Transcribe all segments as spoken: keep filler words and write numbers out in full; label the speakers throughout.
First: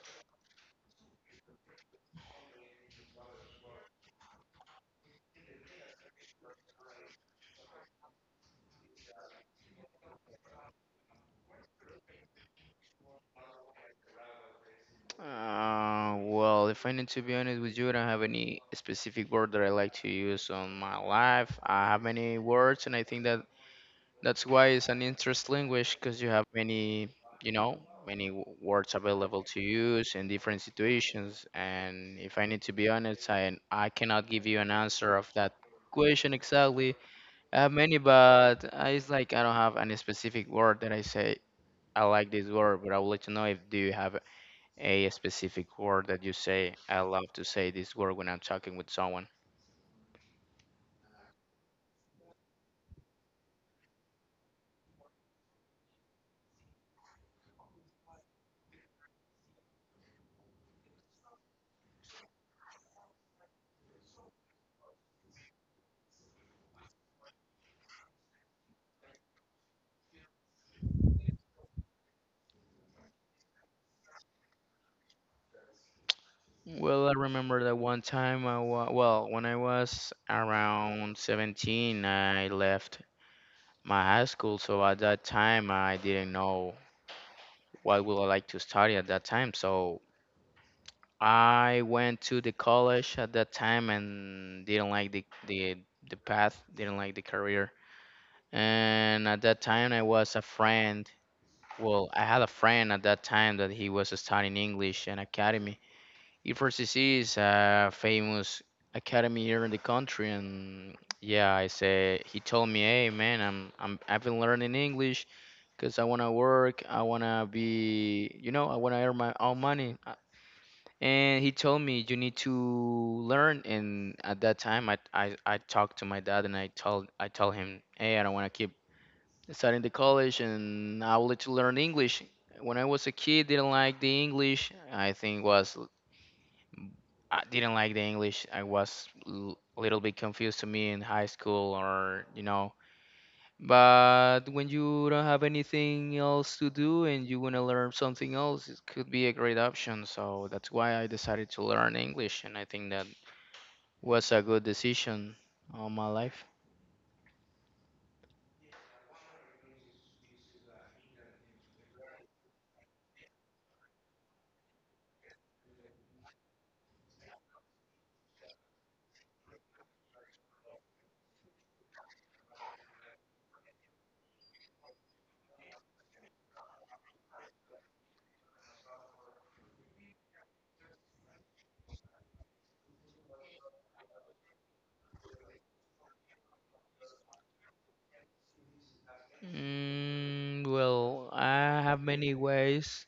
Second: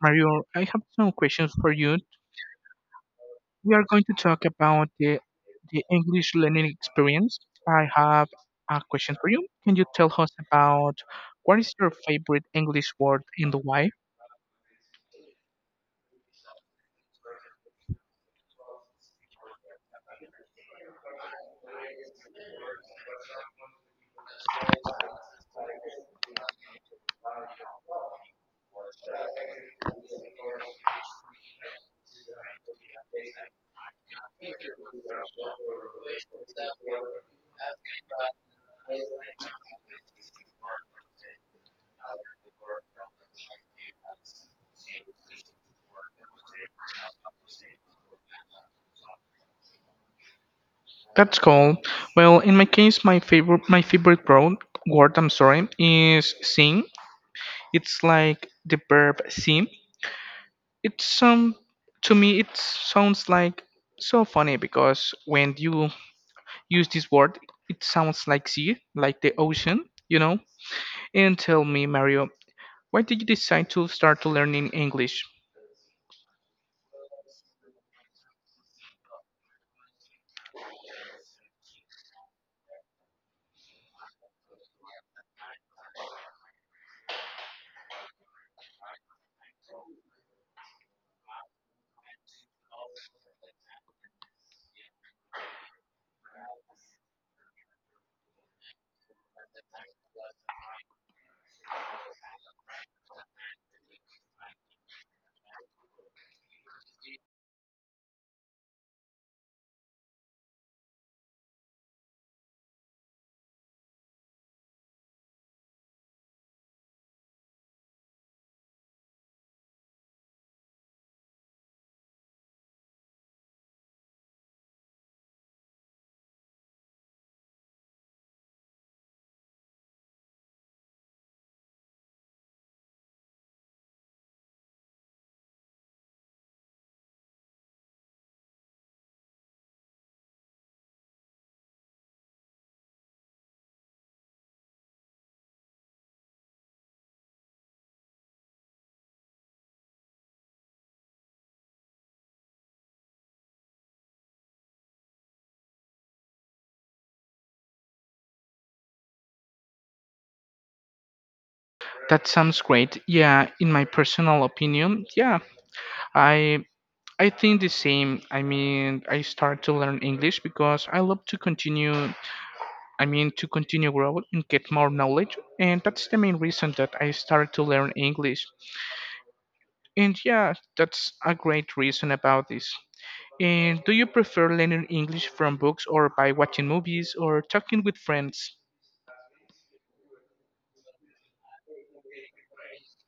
Speaker 1: Mario, I have some questions for you. We are going to talk about the, the English learning experience. I have a question for you. Can you tell us about what is your favorite English word and why?
Speaker 2: Uh, well, if I need to be honest with you, I don't have any specific word that I like to use on my life. I have many words, and I think that that's why it's an interest language because you have many, you know, many w- words available to use in different situations. And if I need to be honest, I I cannot give you an answer of that question exactly. I have many, but I, it's like I don't have any specific word that I say I like this word. But I would like to know if do you have a specific word that you say. I love to say this word when I'm talking with someone.
Speaker 1: That's cool. Well, in my case, my favorite my favorite word word I'm sorry is sing. It's like the verb sing. It's some To me it sounds like so funny, because when you use this word it sounds like sea, like the ocean you know And tell me, Mario, why did you decide to start to learning English?
Speaker 2: Well, I remember that one time I wa- well, when I was around seventeen, I left my high school, so at that time I didn't know what would I like to study at that time. So I went to the college at that time and didn't like the the the path, didn't like the career. And at that time I was a friend Well, I had a friend at that time that he was studying English in academy. E four C C is a famous academy here in the country, and yeah, I say he told me, "Hey, man, I'm I'm I've been learning English because I wanna work, I wanna be, you know, I wanna earn my own money." Uh, And he told me you need to learn. And at that time, I I, I talked to my dad and I told I told him, "Hey, I don't wanna keep starting the college and I wanted to learn English. When I was a kid, didn't like the English. I think was I didn't like the English. I was l- a little bit confused to me in high school or you know. But when you don't have anything else to do and you want to learn something else, it could be a great option. So that's why I decided to learn English, and I think that was a good decision all my life.
Speaker 1: That sounds great. Yeah, in my personal opinion, yeah, i i think the same. I mean, I start to learn English because I love to continue, I mean to continue grow and get more knowledge, and that's the main reason that I started to learn English. And yeah, that's a great reason about this. And do you prefer learning English from books or by watching movies or talking with friends?
Speaker 2: Mm, well, I have many ways.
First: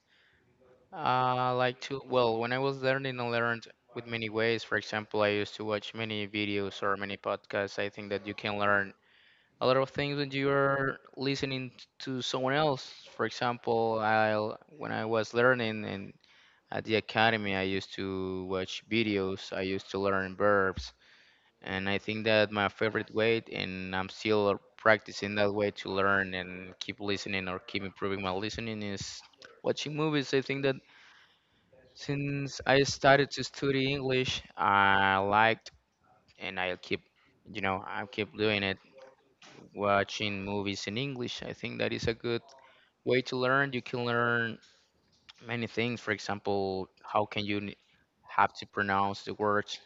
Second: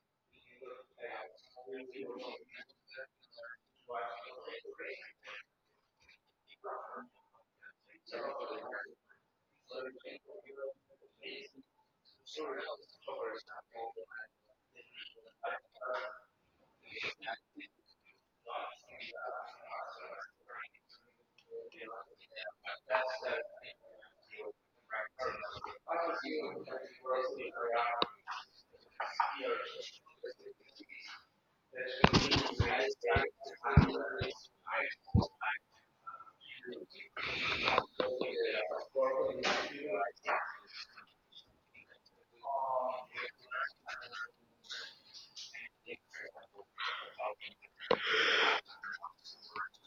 Speaker 2: Uh, like to well, when I was learning, I learned with many ways. For example, I used to watch many videos or many podcasts. I think that you can learn a lot of things when you are listening to someone else. For example, I when I was learning in at the academy, I used to watch videos. I used to learn verbs, and I think that my favorite way, and I'm still practicing that way to learn and keep listening or keep improving my listening is watching movies. I think that since I started to study English, I liked and I keep, you know, I keep doing it, watching movies in English. I think that is a good way to learn. You can learn many things. For example, how can you n- have to pronounce the words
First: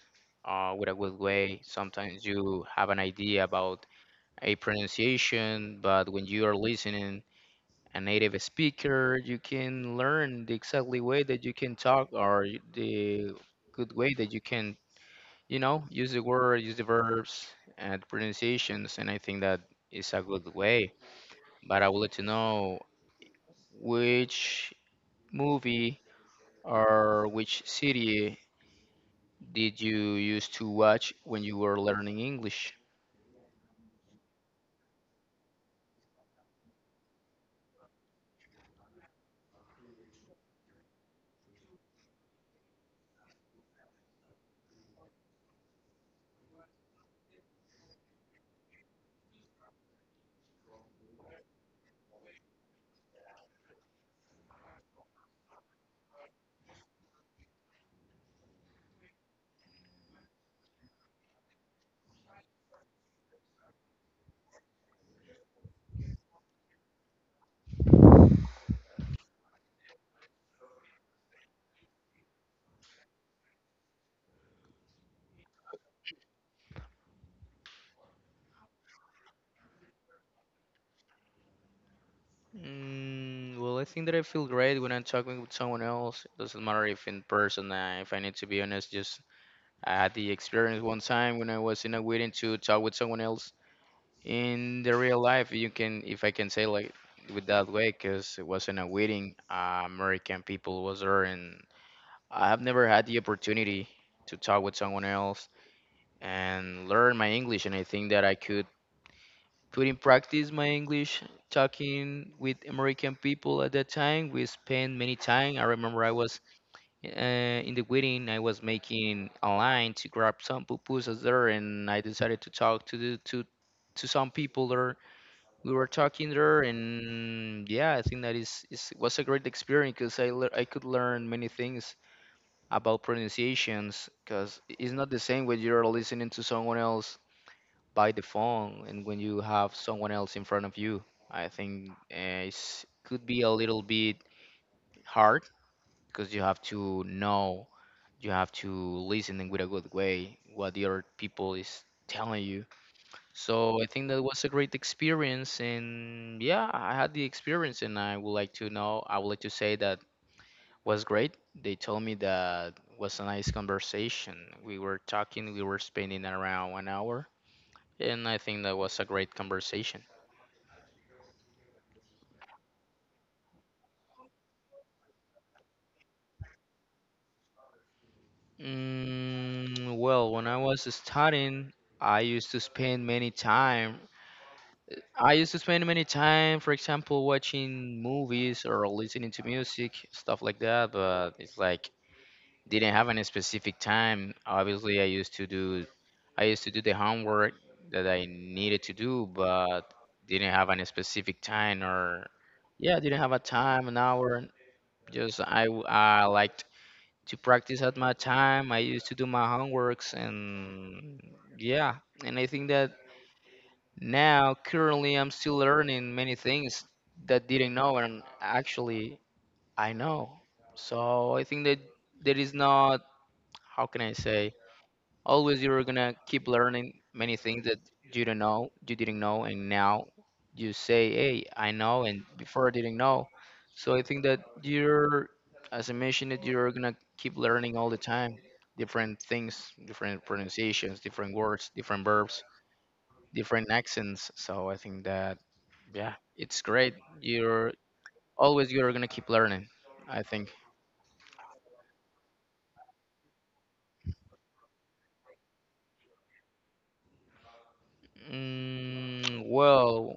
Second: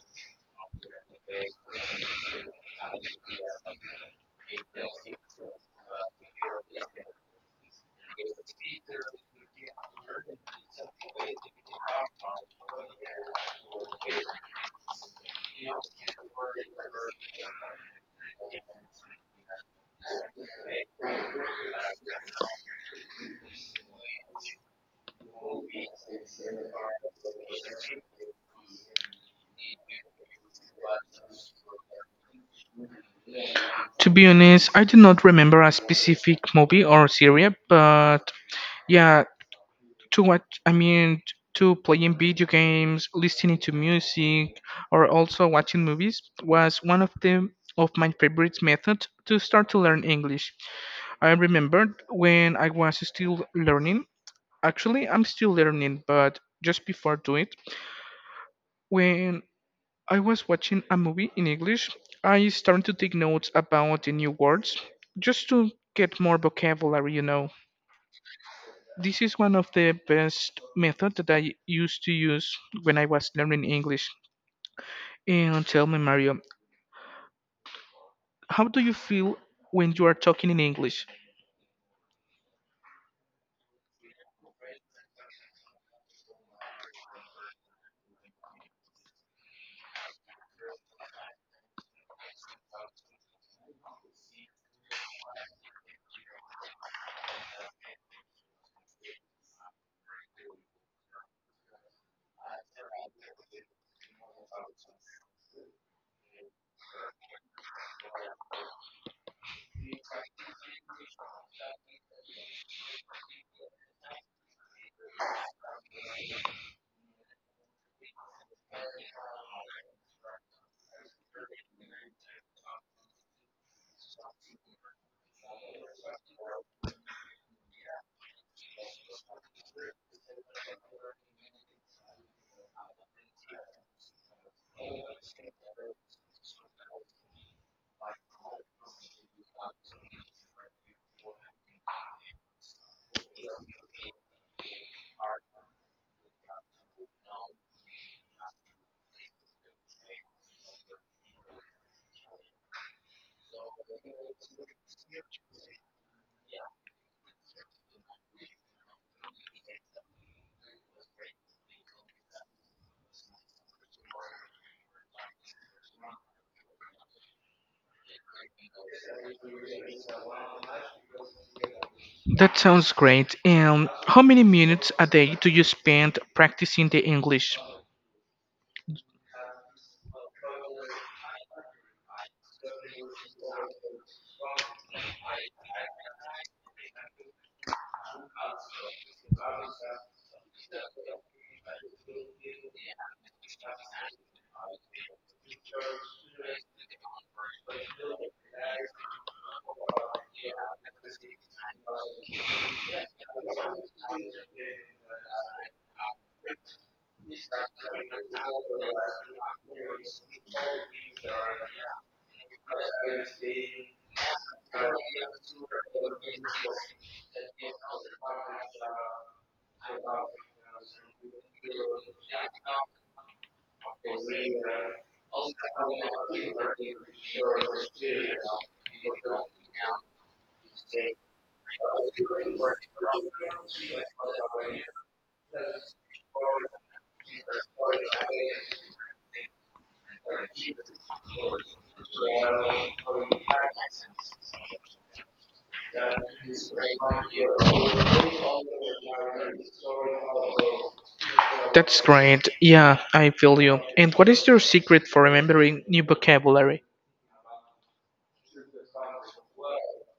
Speaker 2: uh, with a good way? Sometimes you have an idea about a pronunciation, but when you are listening a native speaker, you can learn the exactly way that you can talk or y- the good way that you can you know, use the word, use the verbs and the pronunciations, and I think that is a good way. But I would like to know which movie or which city did you used to watch when you were learning English?
Speaker 1: To be honest, I do not remember a specific movie or series, but yeah, to what I mean, to playing video games, listening to music, or also watching movies was one of the of my favorite methods to start to learn English. I remembered when I was still learning. Actually, I'm still learning, but just before do it, when I was watching a movie in English, I started to take notes about the new words just to get more vocabulary, you know. This is one of the best method that I used to use when I was learning English. And tell me, Mario, how do you feel when you are talking in English?
Speaker 2: Mm, well, I think that I feel great when I'm talking with someone else. Doesn't matter if in person. Uh, if I need to be honest, just I had the experience one time when I was in a wedding to talk with someone else in the real life you can if I can say like with that way because it wasn't a wedding uh, american people was there and I have never had the opportunity to talk with someone else and learn my english and I think that I could put in practice my english talking with american people at that time we spent many time I remember I was uh, in the wedding I was making a line to grab some pupusas there and I decided to talk to the to to some people there we were talking there and yeah I think that is, is was a great experience because I, lear- I could learn many things about pronunciations because it's not the same when you're listening to someone else by the phone and when you have someone else in front of you I think uh, it could be a little bit hard because you have to know you have to listen in with a good way what the other people is telling you so I think that was a great experience, and yeah, I had the experience, and I would like to know, I would like to say that was great. They told me that was a nice conversation. We were talking, we were spending around one hour, and I think that was a great conversation.
Speaker 1: That sounds great. And how many minutes a day do you spend practicing the English?
Speaker 2: Mm, well, when I was studying, I used to spend many time. I used to spend many time, for example, watching movies or listening to music, stuff like that. But it's like didn't have any specific time. Obviously, I used to do I used to do the homework that I needed to do, but didn't have any specific time or yeah, didn't have a time, an hour. Just I w- I liked to practice at my time. I used to do my homeworks and yeah, and I think that now currently I'm still learning many things that didn't know and actually I know. So I think that there is not how can I say always you're gonna keep learning many things that you don't know, you didn't know, and now you say, "Hey, I know," and before I didn't know. So I think that you're, as I mentioned, that you're gonna keep learning all the time, different things, different pronunciations, different words, different verbs, different accents. So I think that yeah, it's great. You're Always you're gonna keep learning. I think.
Speaker 1: That's great. Yeah, I feel you. And what is your secret for remembering new vocabulary?
Speaker 2: Mm, well,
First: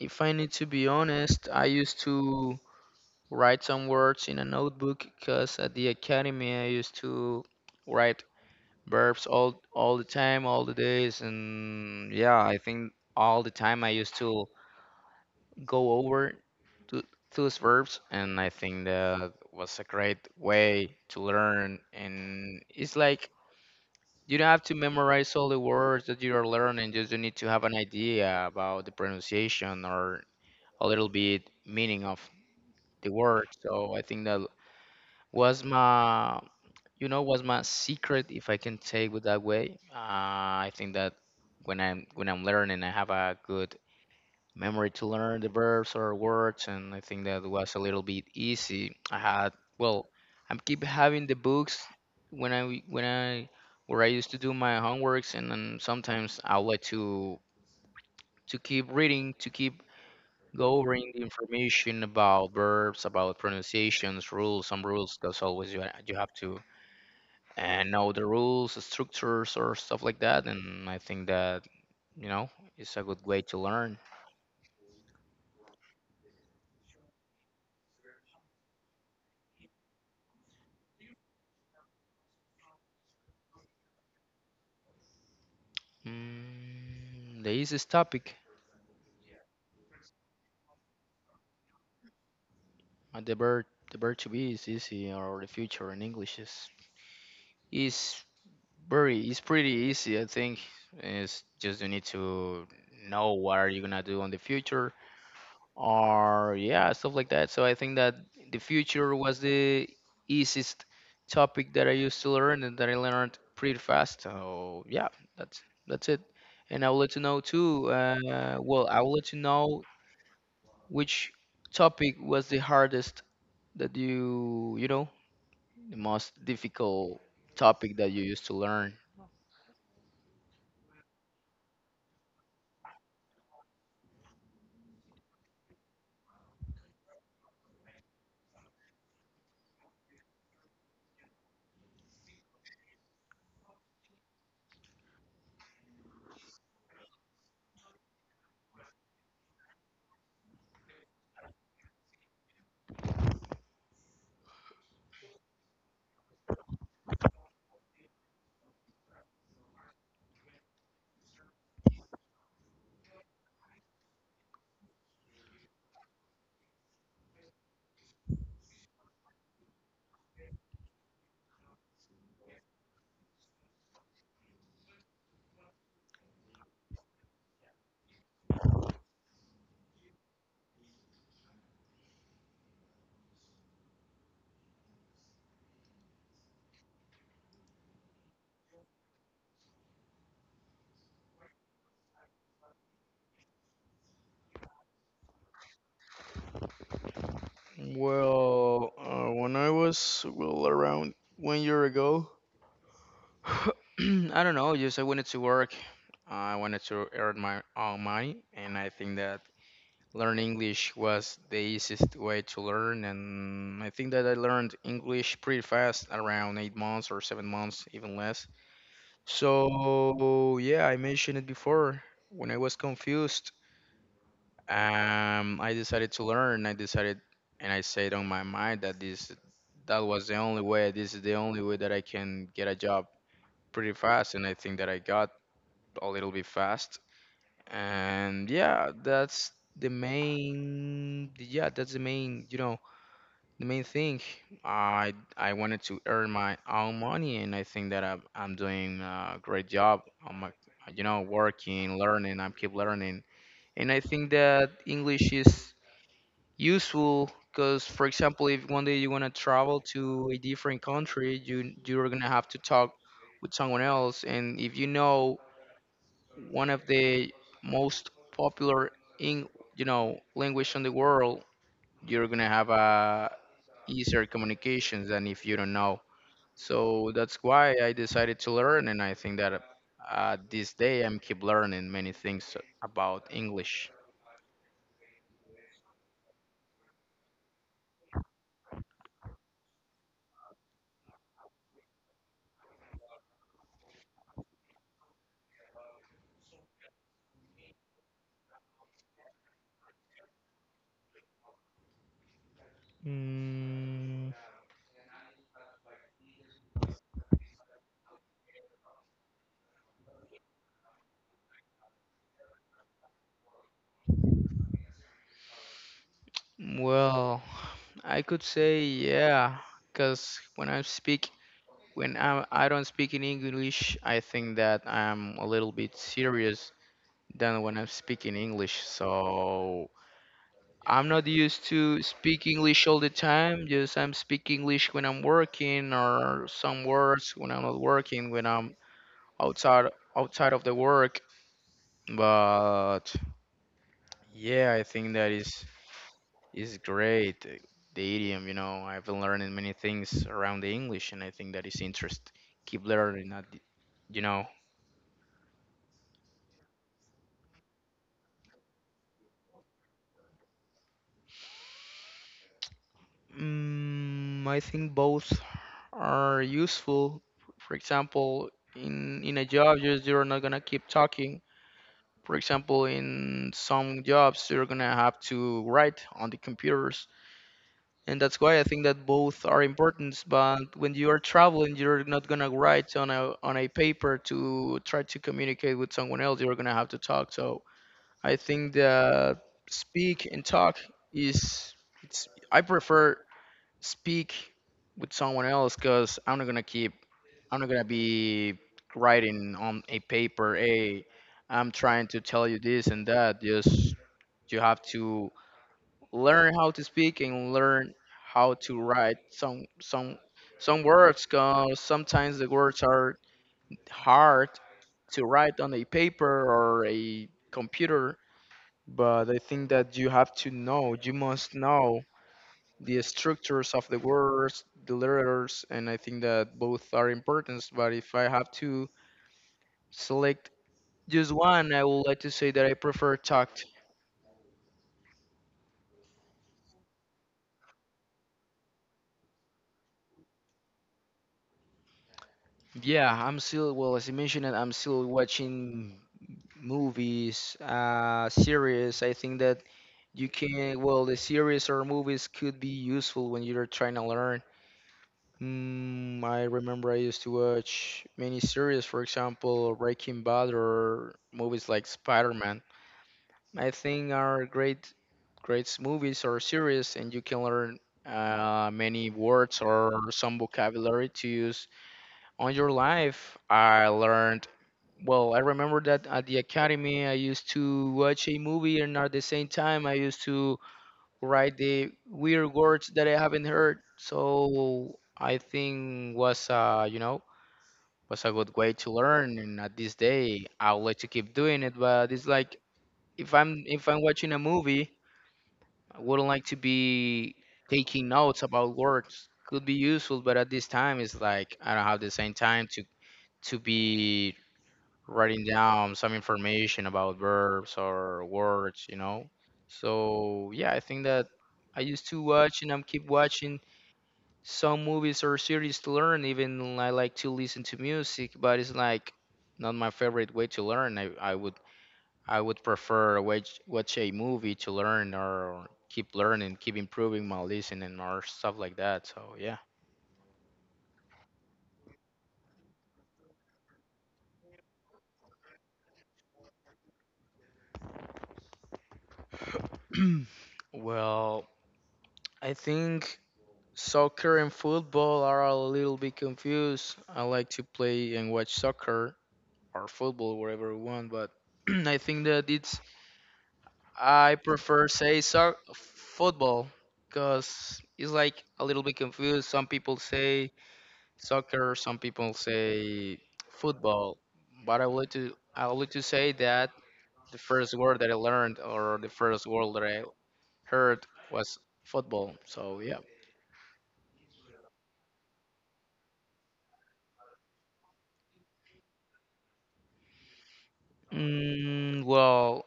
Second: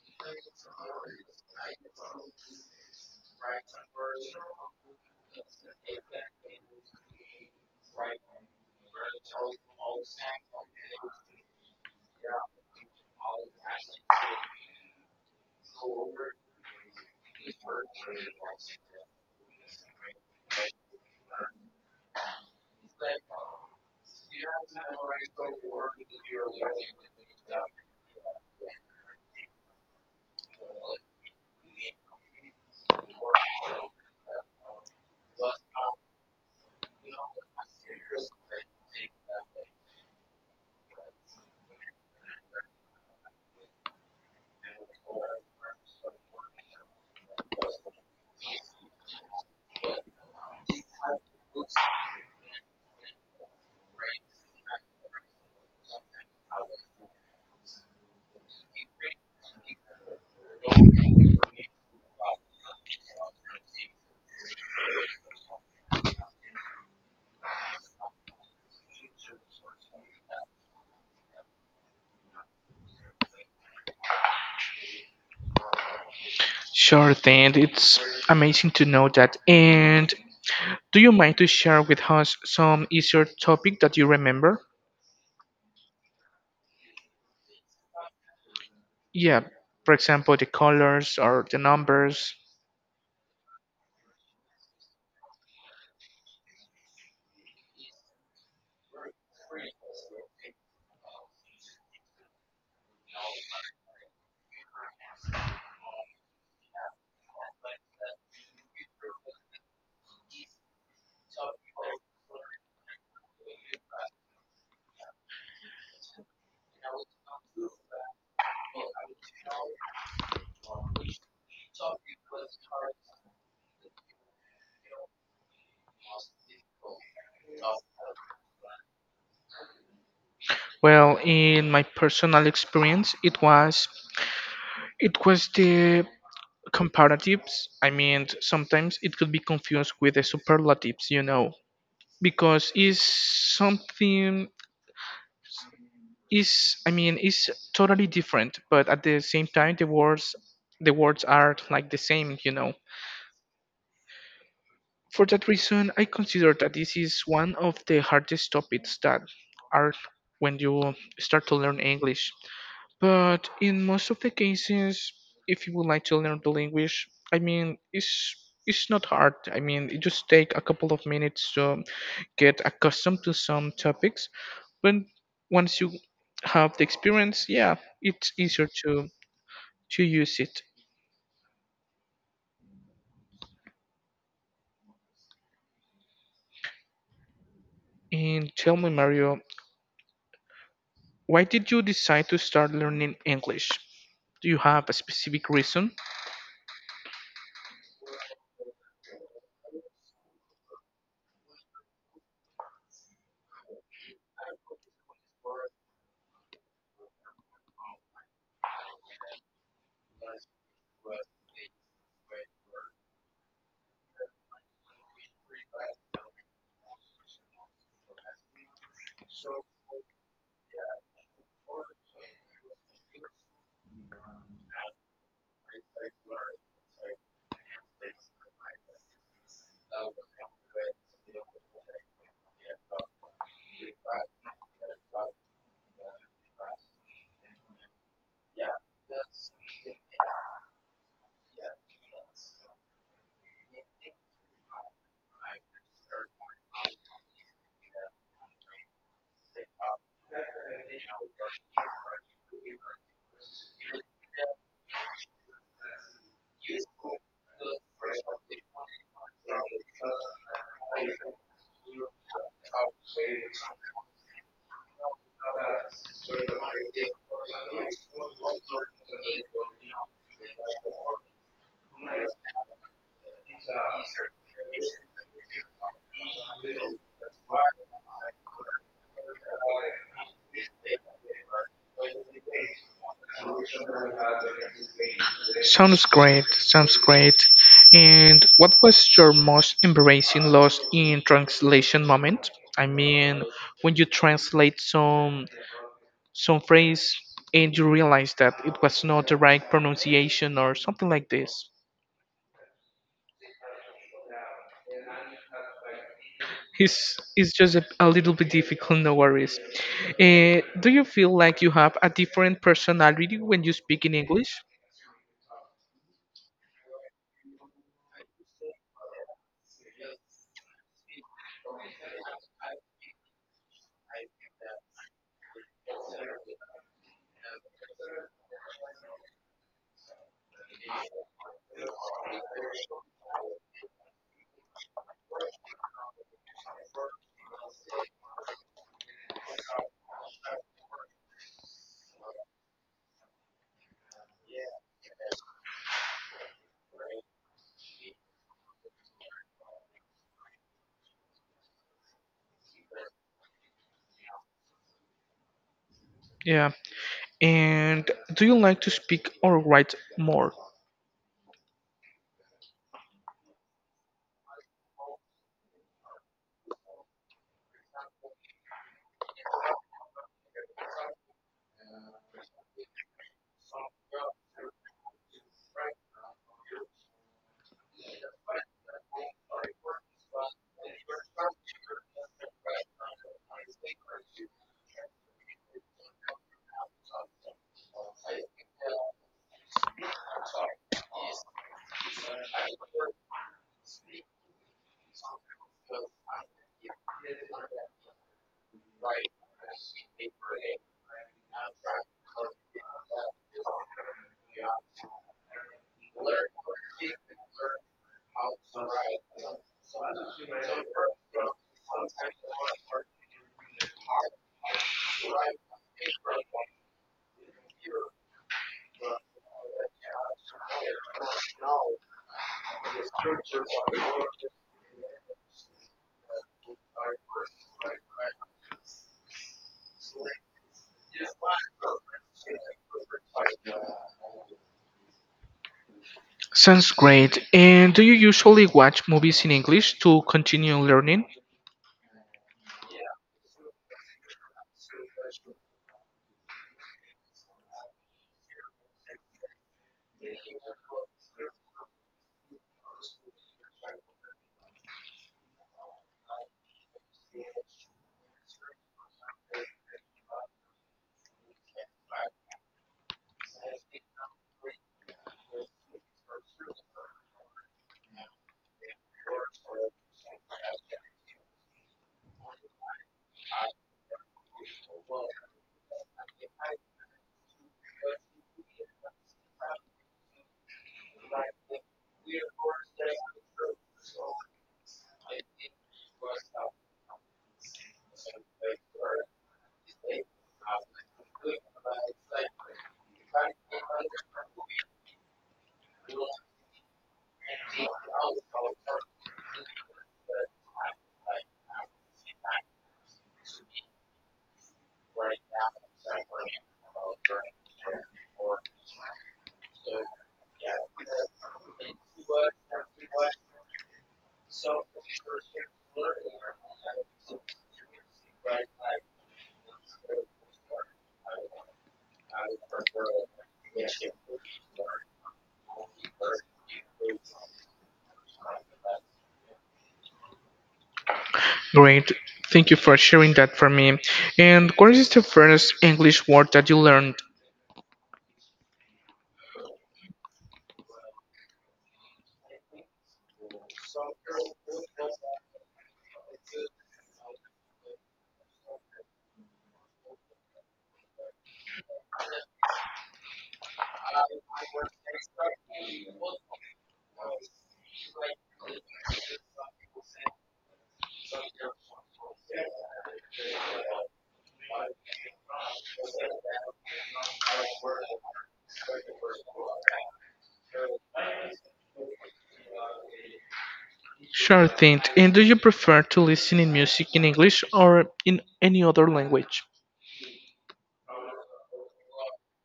Speaker 2: if I need to be honest, I used to write some words in a notebook because at the academy I used to write verbs all all the time, all the days, and yeah, I think all the time I used to go over to those verbs, and I think that was a great way to learn. And it's like you don't have to memorize all the words that you are learning; just you need to have an idea about the pronunciation or a little bit meaning of the word. So I think that was my you know what's my secret if I can take it that way uh, I think that when i'm when i'm learning I have a good memory to learn the verbs or words and I think that was a little bit easy I had well I'm keep having the books when i when i where I used to do my homeworks and then sometimes I would like to to keep reading to keep going the information about verbs about pronunciations rules some rules because always you, ha- you have to and know the rules, the structures, or stuff like that. And I think that you know it's a good way to learn.
Speaker 1: Sure thing. It's amazing to know that. And do you mind to share with us some easier topic that you remember?
Speaker 2: Mm, the easiest topic
Speaker 1: Yeah, for example, the colors or the numbers.
Speaker 2: at the bird the bird to be is easy, or the future in English is is very it's pretty easy. I think it's just you need to know what are you gonna do in the future or yeah stuff like that so I think that the future was the easiest topic that I used to learn and that I learned pretty fast so yeah that's that's it and I would like to know too uh, well I would like to know which topic was the hardest that you you know the most difficult topic that you used to learn.
Speaker 1: Well, in my personal experience, it was it was the comparatives. I mean, sometimes it could be confused with the superlatives, you know because it's something is, I mean it's totally different, but at the same time the words the words are like the same, you know for that reason I consider that this is one of the hardest topics that are when you start to learn English. But in most of the cases, if you would like to learn the language, I mean, it's it's not hard. I mean, it just take a couple of minutes to get accustomed to some topics. But once you have the experience, yeah, it's easier to to use it. And tell me, Mario, why did you decide to start learning English? Do you have a specific reason?
Speaker 2: Well, uh, when I was well around one year ago, I don't know. Just I wanted to work. I wanted to earn my own money, and I think that learn English was the easiest way to learn. And I think that I learned English pretty fast, around eight months or seven months, even less. So yeah, I mentioned it before. When I was confused, um, I decided to learn. I decided, and I said on my mind that this, that was the only way. This is the only way that I can get a job pretty fast, and I think that I got a little bit fast. And yeah, that's the main yeah, that's the main, you know, the main thing. I I wanted to earn my own money and I think that I'm I'm doing a great job on my you know, working, learning, I keep learning. And I think that English is useful because, for example, if one day you want to travel to a different country, you you're going to have to talk with someone else. And if you know one of the most popular in you know language on the world, you're gonna have a easier communications than if you don't know. So that's why I decided to learn, and I think that uh, this day I'm keep learning many things about English.
Speaker 1: Sounds great, sounds great. And what was your most embarrassing loss in translation moment? I mean, when you translate some some phrase and you realize that it was not the right pronunciation or something like this.
Speaker 2: Mm,
Speaker 1: It's it's just a, a little bit difficult, no worries. Uh, do you feel like you have a different personality when you speak in English?
Speaker 2: well, I could say yeah, because when I speak, when i I do not speak in English, I think that I'm a little bit serious than when I'm speaking English. So I'm not used to speak English all the time. Just I'm speak English when I'm working, or some words when I'm not working, when I'm outside outside of the work. But yeah, I think that is is great. uh, The idiom, you know, I've been learning many things around the English, and I think that is interest. Keep learning that, you know.
Speaker 1: Yeah. And do you like to speak or write more?
Speaker 2: Mm, I think both are useful. For example, in in a job, you're, you're not gonna keep talking. For example, in some jobs, you're gonna have to write on the computers, and that's why I think that both are important. But when you are traveling, you're not gonna write on a on a paper to try to communicate with someone else. You're gonna have to talk. So I think that speak and talk is it's I prefer speak with someone else, because I'm not gonna keep I'm not gonna be writing on a paper, hey, I'm trying to tell you this and that. Just you have to learn how to speak and learn how to write some some some words, because sometimes the words are hard to write on a paper or a computer. But I think that you have to know you must know the structures of the words, the letters, and I think that both are important. But if I have to select just one, I would like to say that I prefer tact.
Speaker 1: Sounds great. And do you usually watch movies in English to continue learning?
Speaker 2: Yeah, I'm still, well, as you mentioned, I'm still watching movies, uh, series. I think that you can, well, the series or movies could be useful when you're trying to learn. Mm, I remember I used to watch many series, for example, Breaking Bad, or movies like Spider-Man. I think are great, great movies or series, and you can learn uh, many words or some vocabulary to use on your life. I learned. Well, I remember that at the academy, I used to watch a movie, and at the same time, I used to write the weird words that I haven't heard. So I think was uh, you know was a good way to learn. And at this day, I would like to keep doing it, but it's like if I'm if I'm watching a movie, I wouldn't like to be taking notes about words. Could be useful, but at this time, it's like I don't have the same time to to be writing down some information about verbs or words, you know. So yeah, I think that I used to watch, and I'm keep watching some movies or series to learn. Even I like to listen to music, but it's like not my favorite way to learn. I, I would I would prefer watch watch a movie to learn or keep learning, keep improving my listening or stuff like that. So yeah.
Speaker 1: Great. Thank you for sharing that for me. And what is the first English word that you learned?
Speaker 2: Well, I think soccer and football are a little bit confused. I like to play and watch soccer or football wherever I want, but I think that it's I prefer say so football, because it's like a little bit confused. Some people say soccer. Some people say football, but I would like to I would like to say that the first word that I learned, or the first word that I heard, was football. So yeah.
Speaker 1: Sure thing. And do you prefer to listen in music in English or in any other language?
Speaker 2: Mm, well,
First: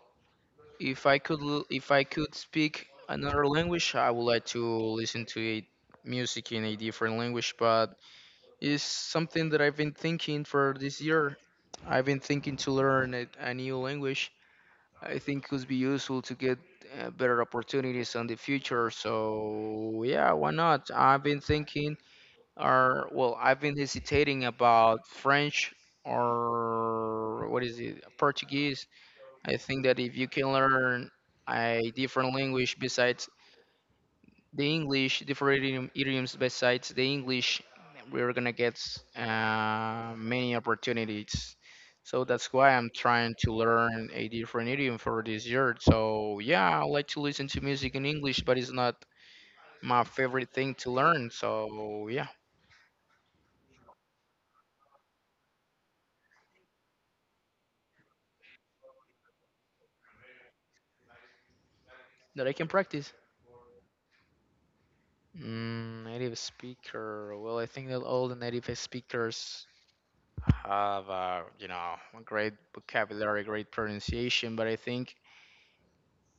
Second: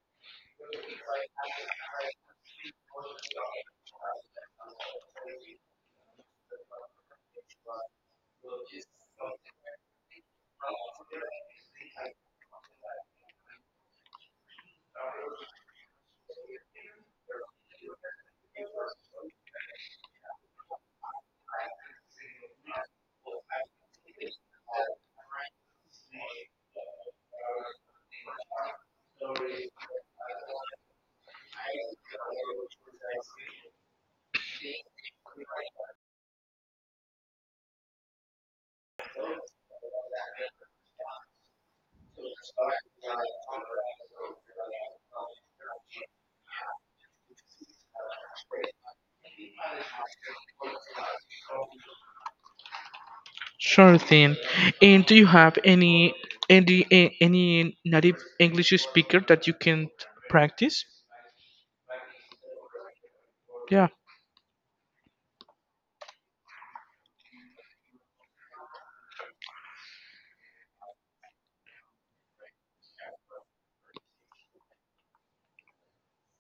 Speaker 2: if I could l- if I could speak another language, I would like to listen to a music in a different language, but it's something that I've been thinking for this year. I've been thinking to learn a, a new language. I think could be useful to get uh, better opportunities in the future. So yeah, why not? I've been thinking, or well, I've been hesitating about French, or what is it, Portuguese. I think that if you can learn a different language besides the English, different idiom, idioms besides the English, we're gonna get uh, many opportunities. So that's why I'm trying to learn a different idiom for this year. So yeah, I like to listen to music in English, but it's not my favorite thing to learn. So yeah,
Speaker 1: Sure thing. And do you have any any a- any native English speaker that you can practice?
Speaker 2: that I can practice.
Speaker 1: Yeah,
Speaker 2: Mm, native speaker. Well, I think that all the native speakers have, uh, you know, a great vocabulary, great pronunciation, but I think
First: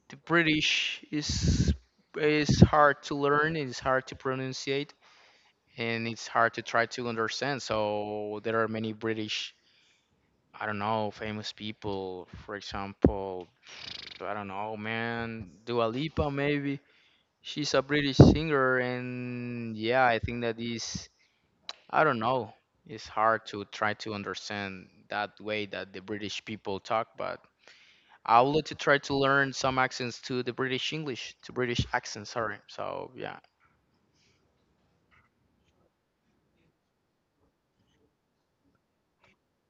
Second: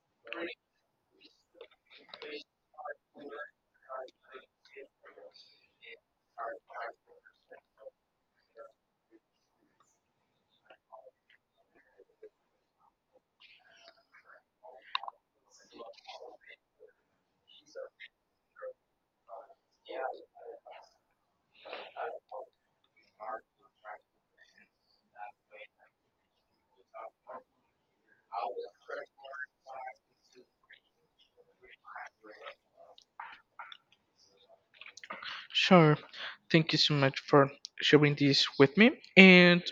Speaker 2: the British is is hard to learn, it's hard to pronunciate, and it's hard to try to understand. So there are many British, I don't know, famous people. For example, I don't know, man, Dua Lipa maybe. She's a British singer, and yeah, I think that is, I don't know, it's hard to try to understand that way that the British people talk, but I would like to try to learn some accents to the British English, to British accent, sorry. So yeah.
Speaker 1: sure. Thank you so much for sharing this with me. And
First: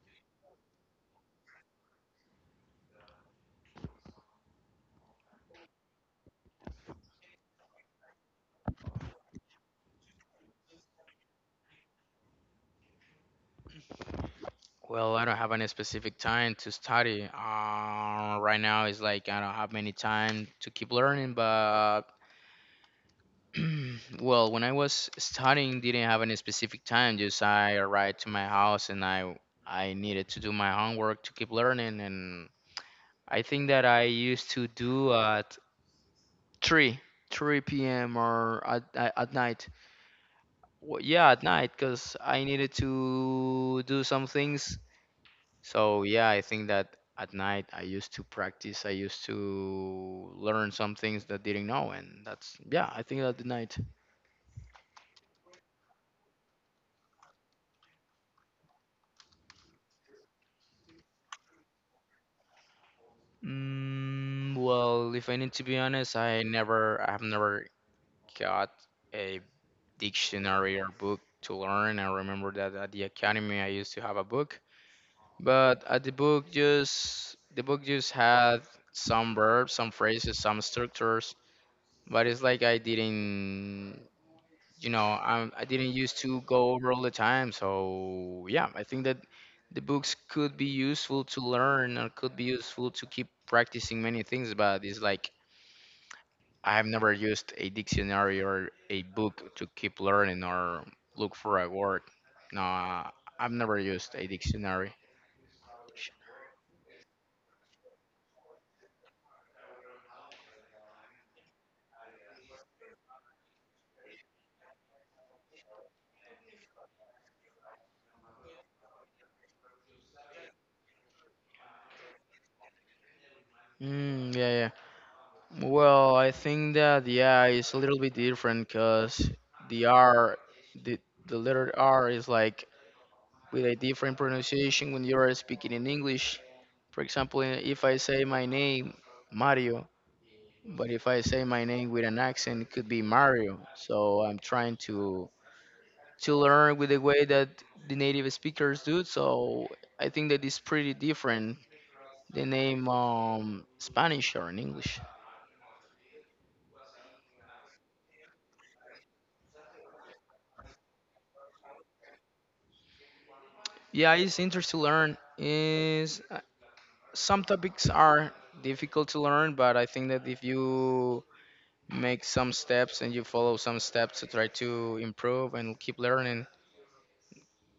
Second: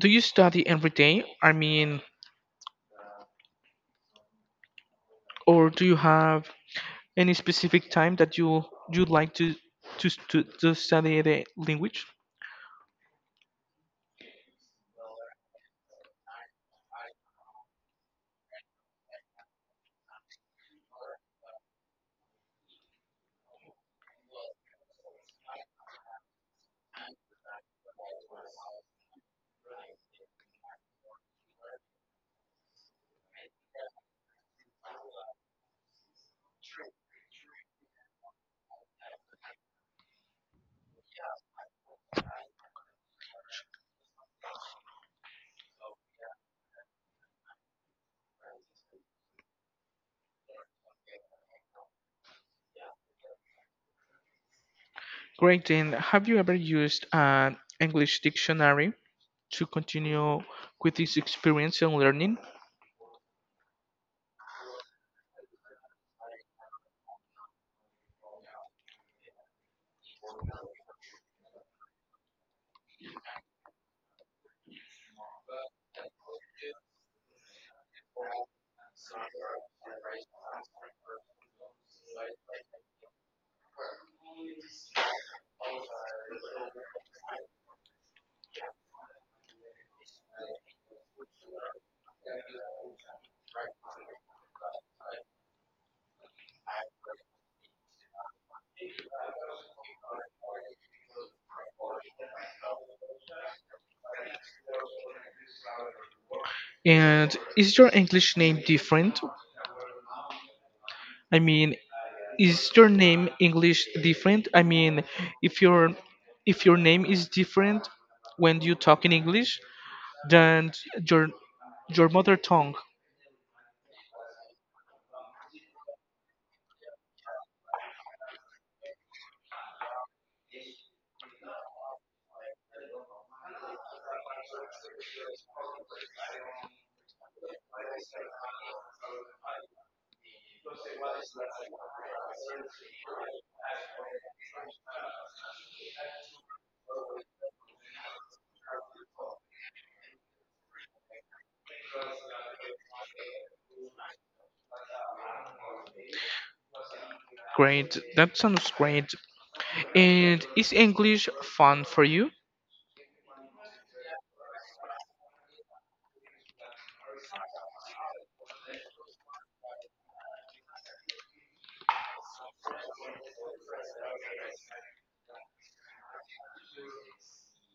Speaker 1: do you study every day? I mean, or do you have any specific time that you you like to to to, to study the language?
Speaker 2: Well, I don't have any specific time to study. Uh, right now it's like I don't have many time to keep learning, but well, when I was studying, didn't have any specific time. Just I arrived to my house, and I I needed to do my homework to keep learning, and I think that I used to do at three. 3 p.m. or at, at at night. Well, yeah, at night, because I needed to do some things. So yeah, I think that at night I used to practice. I used to learn some things that didn't know, and that's yeah. I think that the night.
Speaker 1: Great. And have you ever used an English dictionary to continue with this experience and learning?
Speaker 2: Mm, well, if I need to be honest, I never, I have never got a dictionary or book to learn. I remember that at the academy I used to have a book, but at the book just the book just had some verbs, some phrases, some structures, but it's like I didn't, you know, I I didn't used to go over all the time. So yeah, I think that the books could be useful to learn, or could be useful to keep practicing many things. But it's like I have never used a dictionary or a book to keep learning or look for a word. No, I've never used a dictionary.
Speaker 1: And is your English name different? I mean, is your name English different? I mean, if your if your name is different when you talk in English than your your mother tongue.
Speaker 2: Mm, yeah. Well, I think that yeah, it's a little bit different, because the R, the the letter R is like with a different pronunciation when you are speaking in English. For example, i- if I say my name Mario, but if I say my name with an accent, it could be Mario. So I'm trying to to learn with the way that the native speakers do. So I think that it's pretty different the name um Spanish or in English.
Speaker 1: Great, that sounds great. And is English fun for you?
Speaker 2: Yeah, it's interesting to learn. Is some topics are difficult to learn, but I think that if you make some steps and you follow some steps to try to improve and keep learning,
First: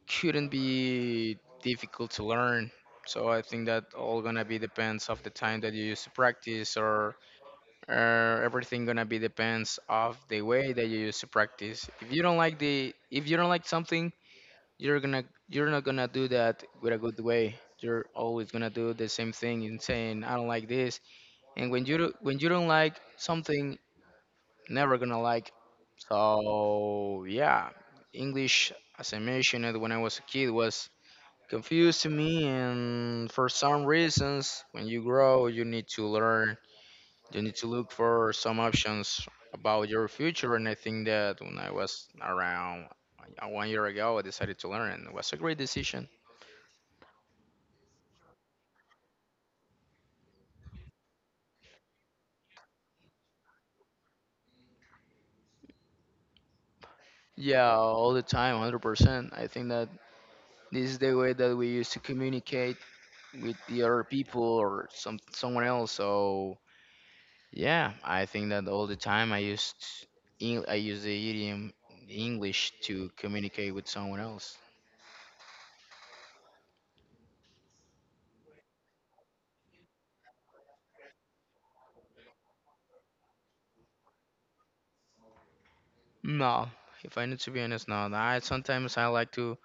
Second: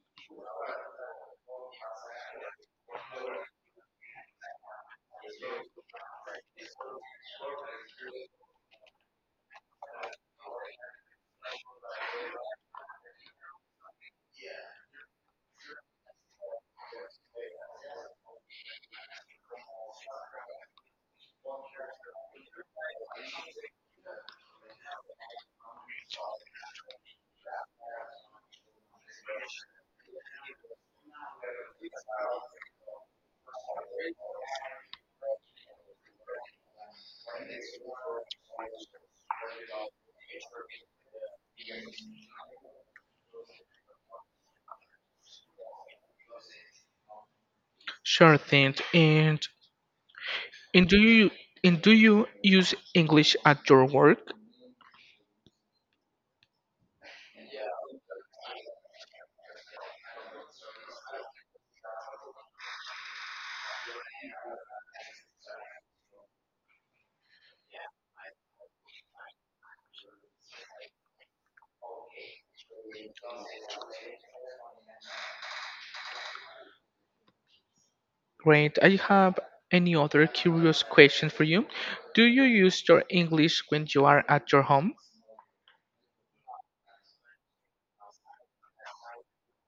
Speaker 2: could not be difficult to learn. So I think that all gonna be depends of the time that you use to practice, or uh, everything gonna be depends of the way that you use to practice. If you don't like the, if you don't like something, you're gonna, you're not gonna do that with a good way. You're always gonna do the same thing and saying, I don't like this. And when you do- when you don't like something, never gonna like. So yeah, English, as I mentioned it, when I was a kid was confused to me. And for some reasons, when you grow, you need to learn, you need to look for some options about your future. And I think that when I was around uh, one year ago, I decided to learn, and it was a great decision.
Speaker 1: Sure thing. And and do you and do you use English at your work?
Speaker 2: Yeah, all the time, one hundred percent. I think that this is the way that we used to communicate with the other people or some someone else. So yeah, I think that all the time I used Eng- I use the idiom English to communicate with someone else.
Speaker 1: Great. I have any other curious question for you. Do you use your English when you are at your home?
Speaker 2: No, if I need to be honest, no. I sometimes I like to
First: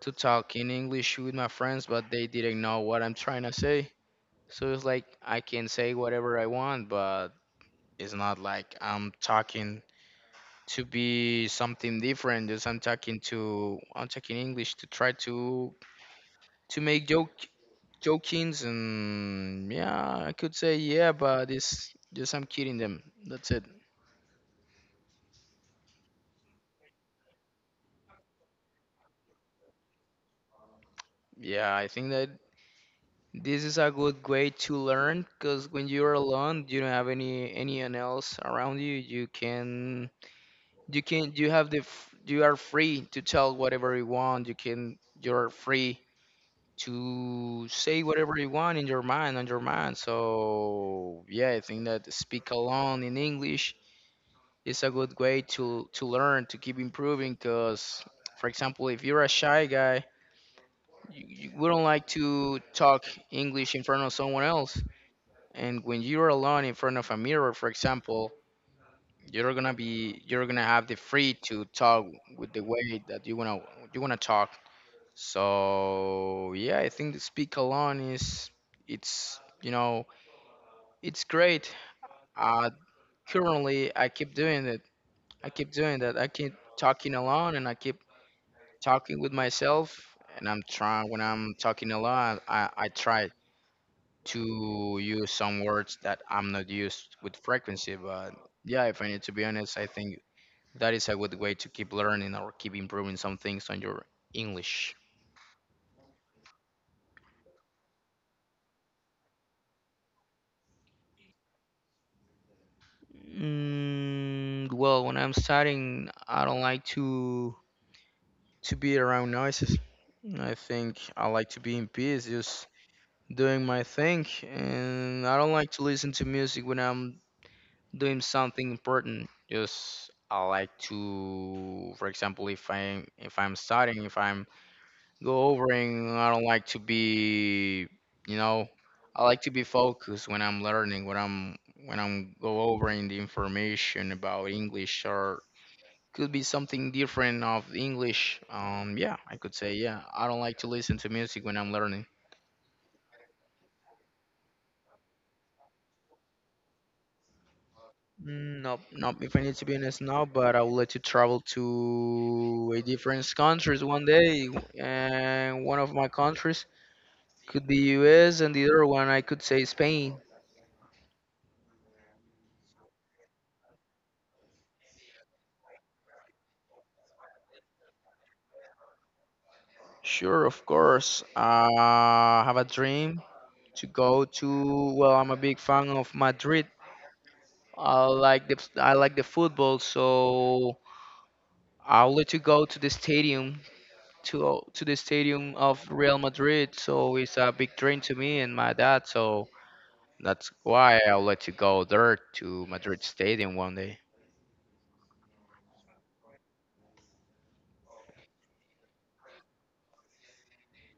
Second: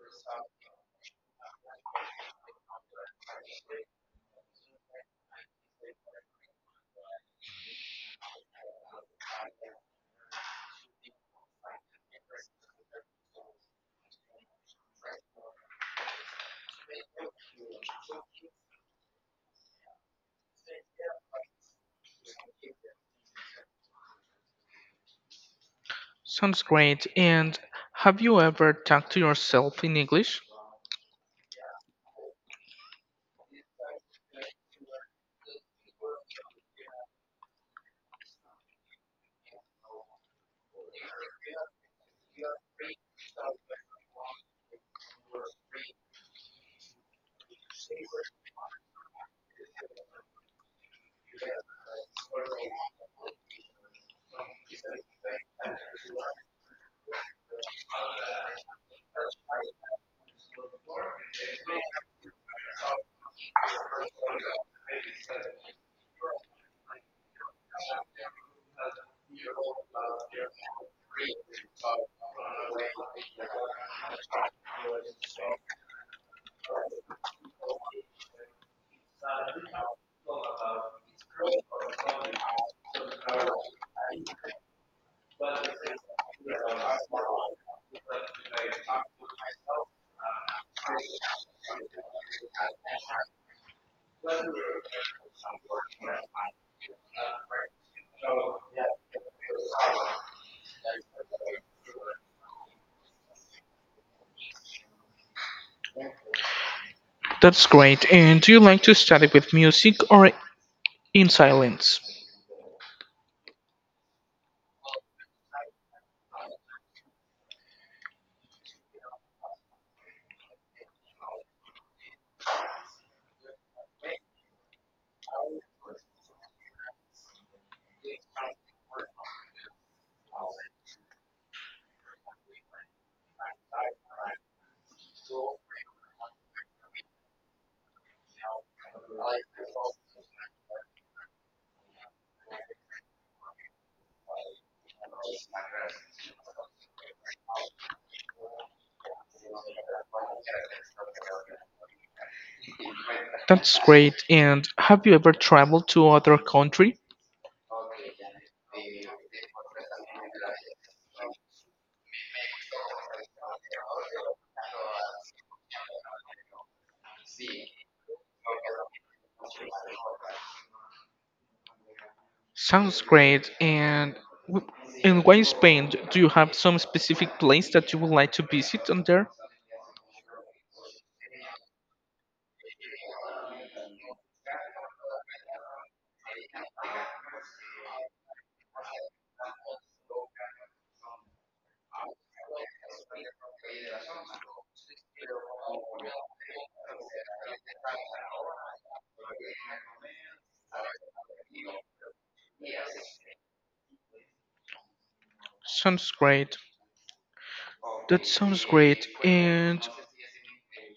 Speaker 2: to talk in English with my friends, but they didn't know what I'm trying to say. So it's like I can say whatever I want, but it's not like I'm talking to be something different. Just I'm talking to I'm talking English to try to to make joke jokings. And yeah, I could say yeah, but it's just I'm kidding them, that's it.
Speaker 1: Sounds great. And have you ever talked to yourself in English?
Speaker 2: Yeah, I think that this is a good way to learn, because when you're alone, you don't have any anyone else around you. You can, you can you have the f- you are free to tell whatever you want. You can you're free to say whatever you want in your mind on your mind. So yeah, I think that speak alone in English, it's a good way to to learn, to keep improving, because, for example, if you're a shy guy, you, you wouldn't like to talk English in front of someone else. And when you're alone in front of a mirror, for example, you're gonna be you're gonna have the free to talk with the way that you wanna you wanna talk. So yeah, I think the speak alone is it's, you know it's great. uh Currently, i keep doing it I keep doing that. I keep talking alone, and I keep talking with myself. And I'm trying when I'm talking a lot, i, I try to use some words that I'm not used with frequency, but yeah, if I need to be honest, I think that is a good way to keep learning or keep improving some things on your English.
Speaker 1: That's great. And do you like to study with music or in silence?
Speaker 2: Mm, well, when I'm studying, I don't like to to be around noises. I think I like to be in peace, just doing my thing. And I don't like to listen to music when I'm doing something important. Just I like to, for example, if I'm if i'm studying, if I'm go overing, I don't like to be, you know I like to be focused when I'm learning, when I'm when i'm go overing the information about English, or could be something different of English. Um yeah, I could say yeah, I don't like to listen to music when I'm learning.
Speaker 1: That's great. And have you ever traveled to other country?
Speaker 2: Mm. Nope, nope. If I need to be honest, now, but I would like to travel to a different countries one day, and one of my countries could be U S, and the other one I could say Spain.
Speaker 1: Sounds great. And w- and why Spain? Do you have some specific place that you would like to visit on there?
Speaker 2: Sure, of course. Uh, I have a dream to go to. Well, I'm a big fan of Madrid. I like the I like the football, so I would like to go to the stadium to to the stadium of Real Madrid. So it's a big dream to me and my dad. So. That's why I would like to go there to Madrid Stadium one day.
Speaker 1: Sounds great. That sounds great. And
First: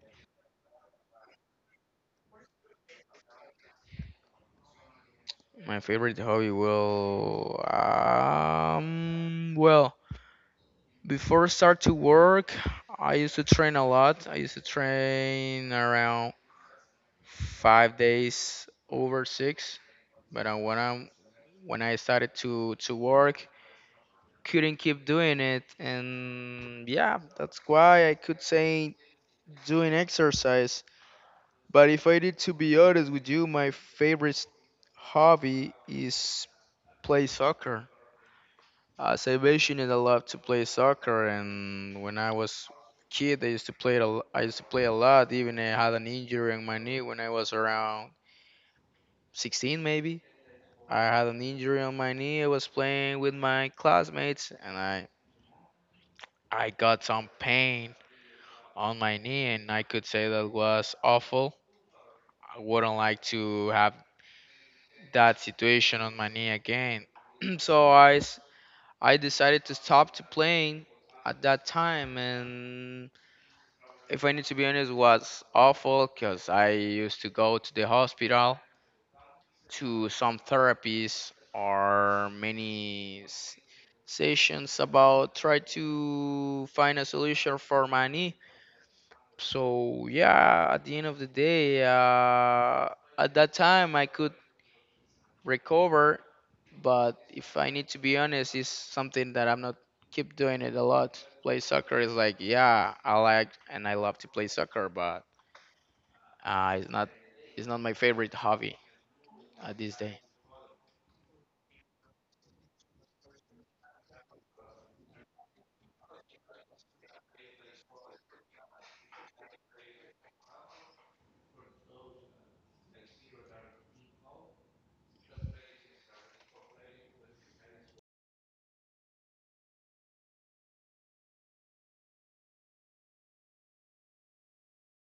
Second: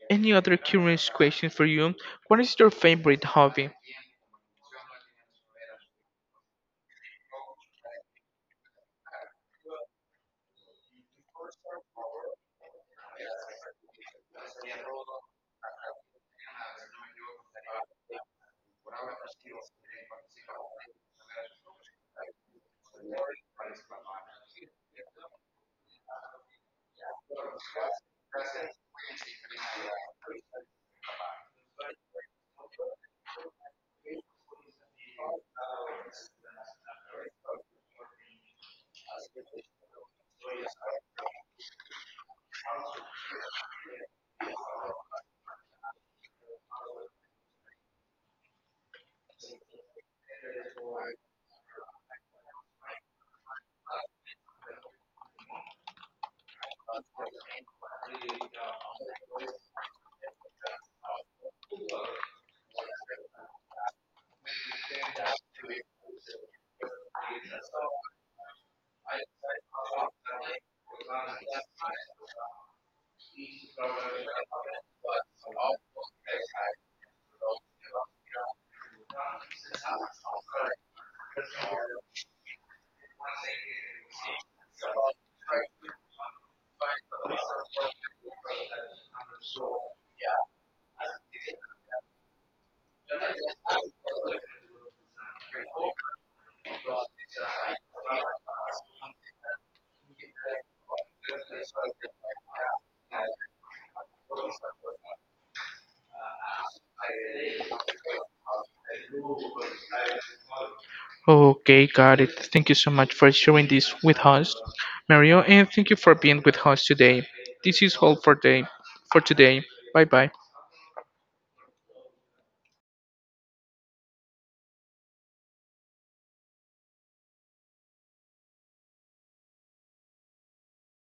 Speaker 1: any other curious question for you? What is your favorite hobby?
Speaker 2: My favorite hobby will, um well, before start to work, I used to train a lot. I used to train around five days over six. But uh, when I when I started to to work, couldn't keep doing it, and yeah, that's why I could say doing exercise. But if I need to be honest with you, my favorite s- hobby is play soccer. As I mentioned, I love to play soccer, and when I was a kid, I used to play it a l- I used to play a lot. Even I had an injury on my knee when I was around sixteen, maybe. I had an injury on my knee. I was playing with my classmates, and I I got some pain on my knee, and I could say that was awful. I wouldn't like to have that situation on my knee again. So I, s- I decided to stop to playing at that time, and if I need to be honest, it was awful, because I used to go to the hospital to some therapies or many s- sessions about try to find a solution for my knee. So yeah, at the end of the day, uh, at that time I could recover. But if I need to be honest, it's something that I'm not keep doing it a lot. Play soccer is like, yeah, I like and I love to play soccer, but uh, it's not, it's not my favorite hobby at this day.
Speaker 1: Okay, got it. Thank you so much for sharing this with us, Mario, and thank you for being with us today. This is all for day for today. Bye bye.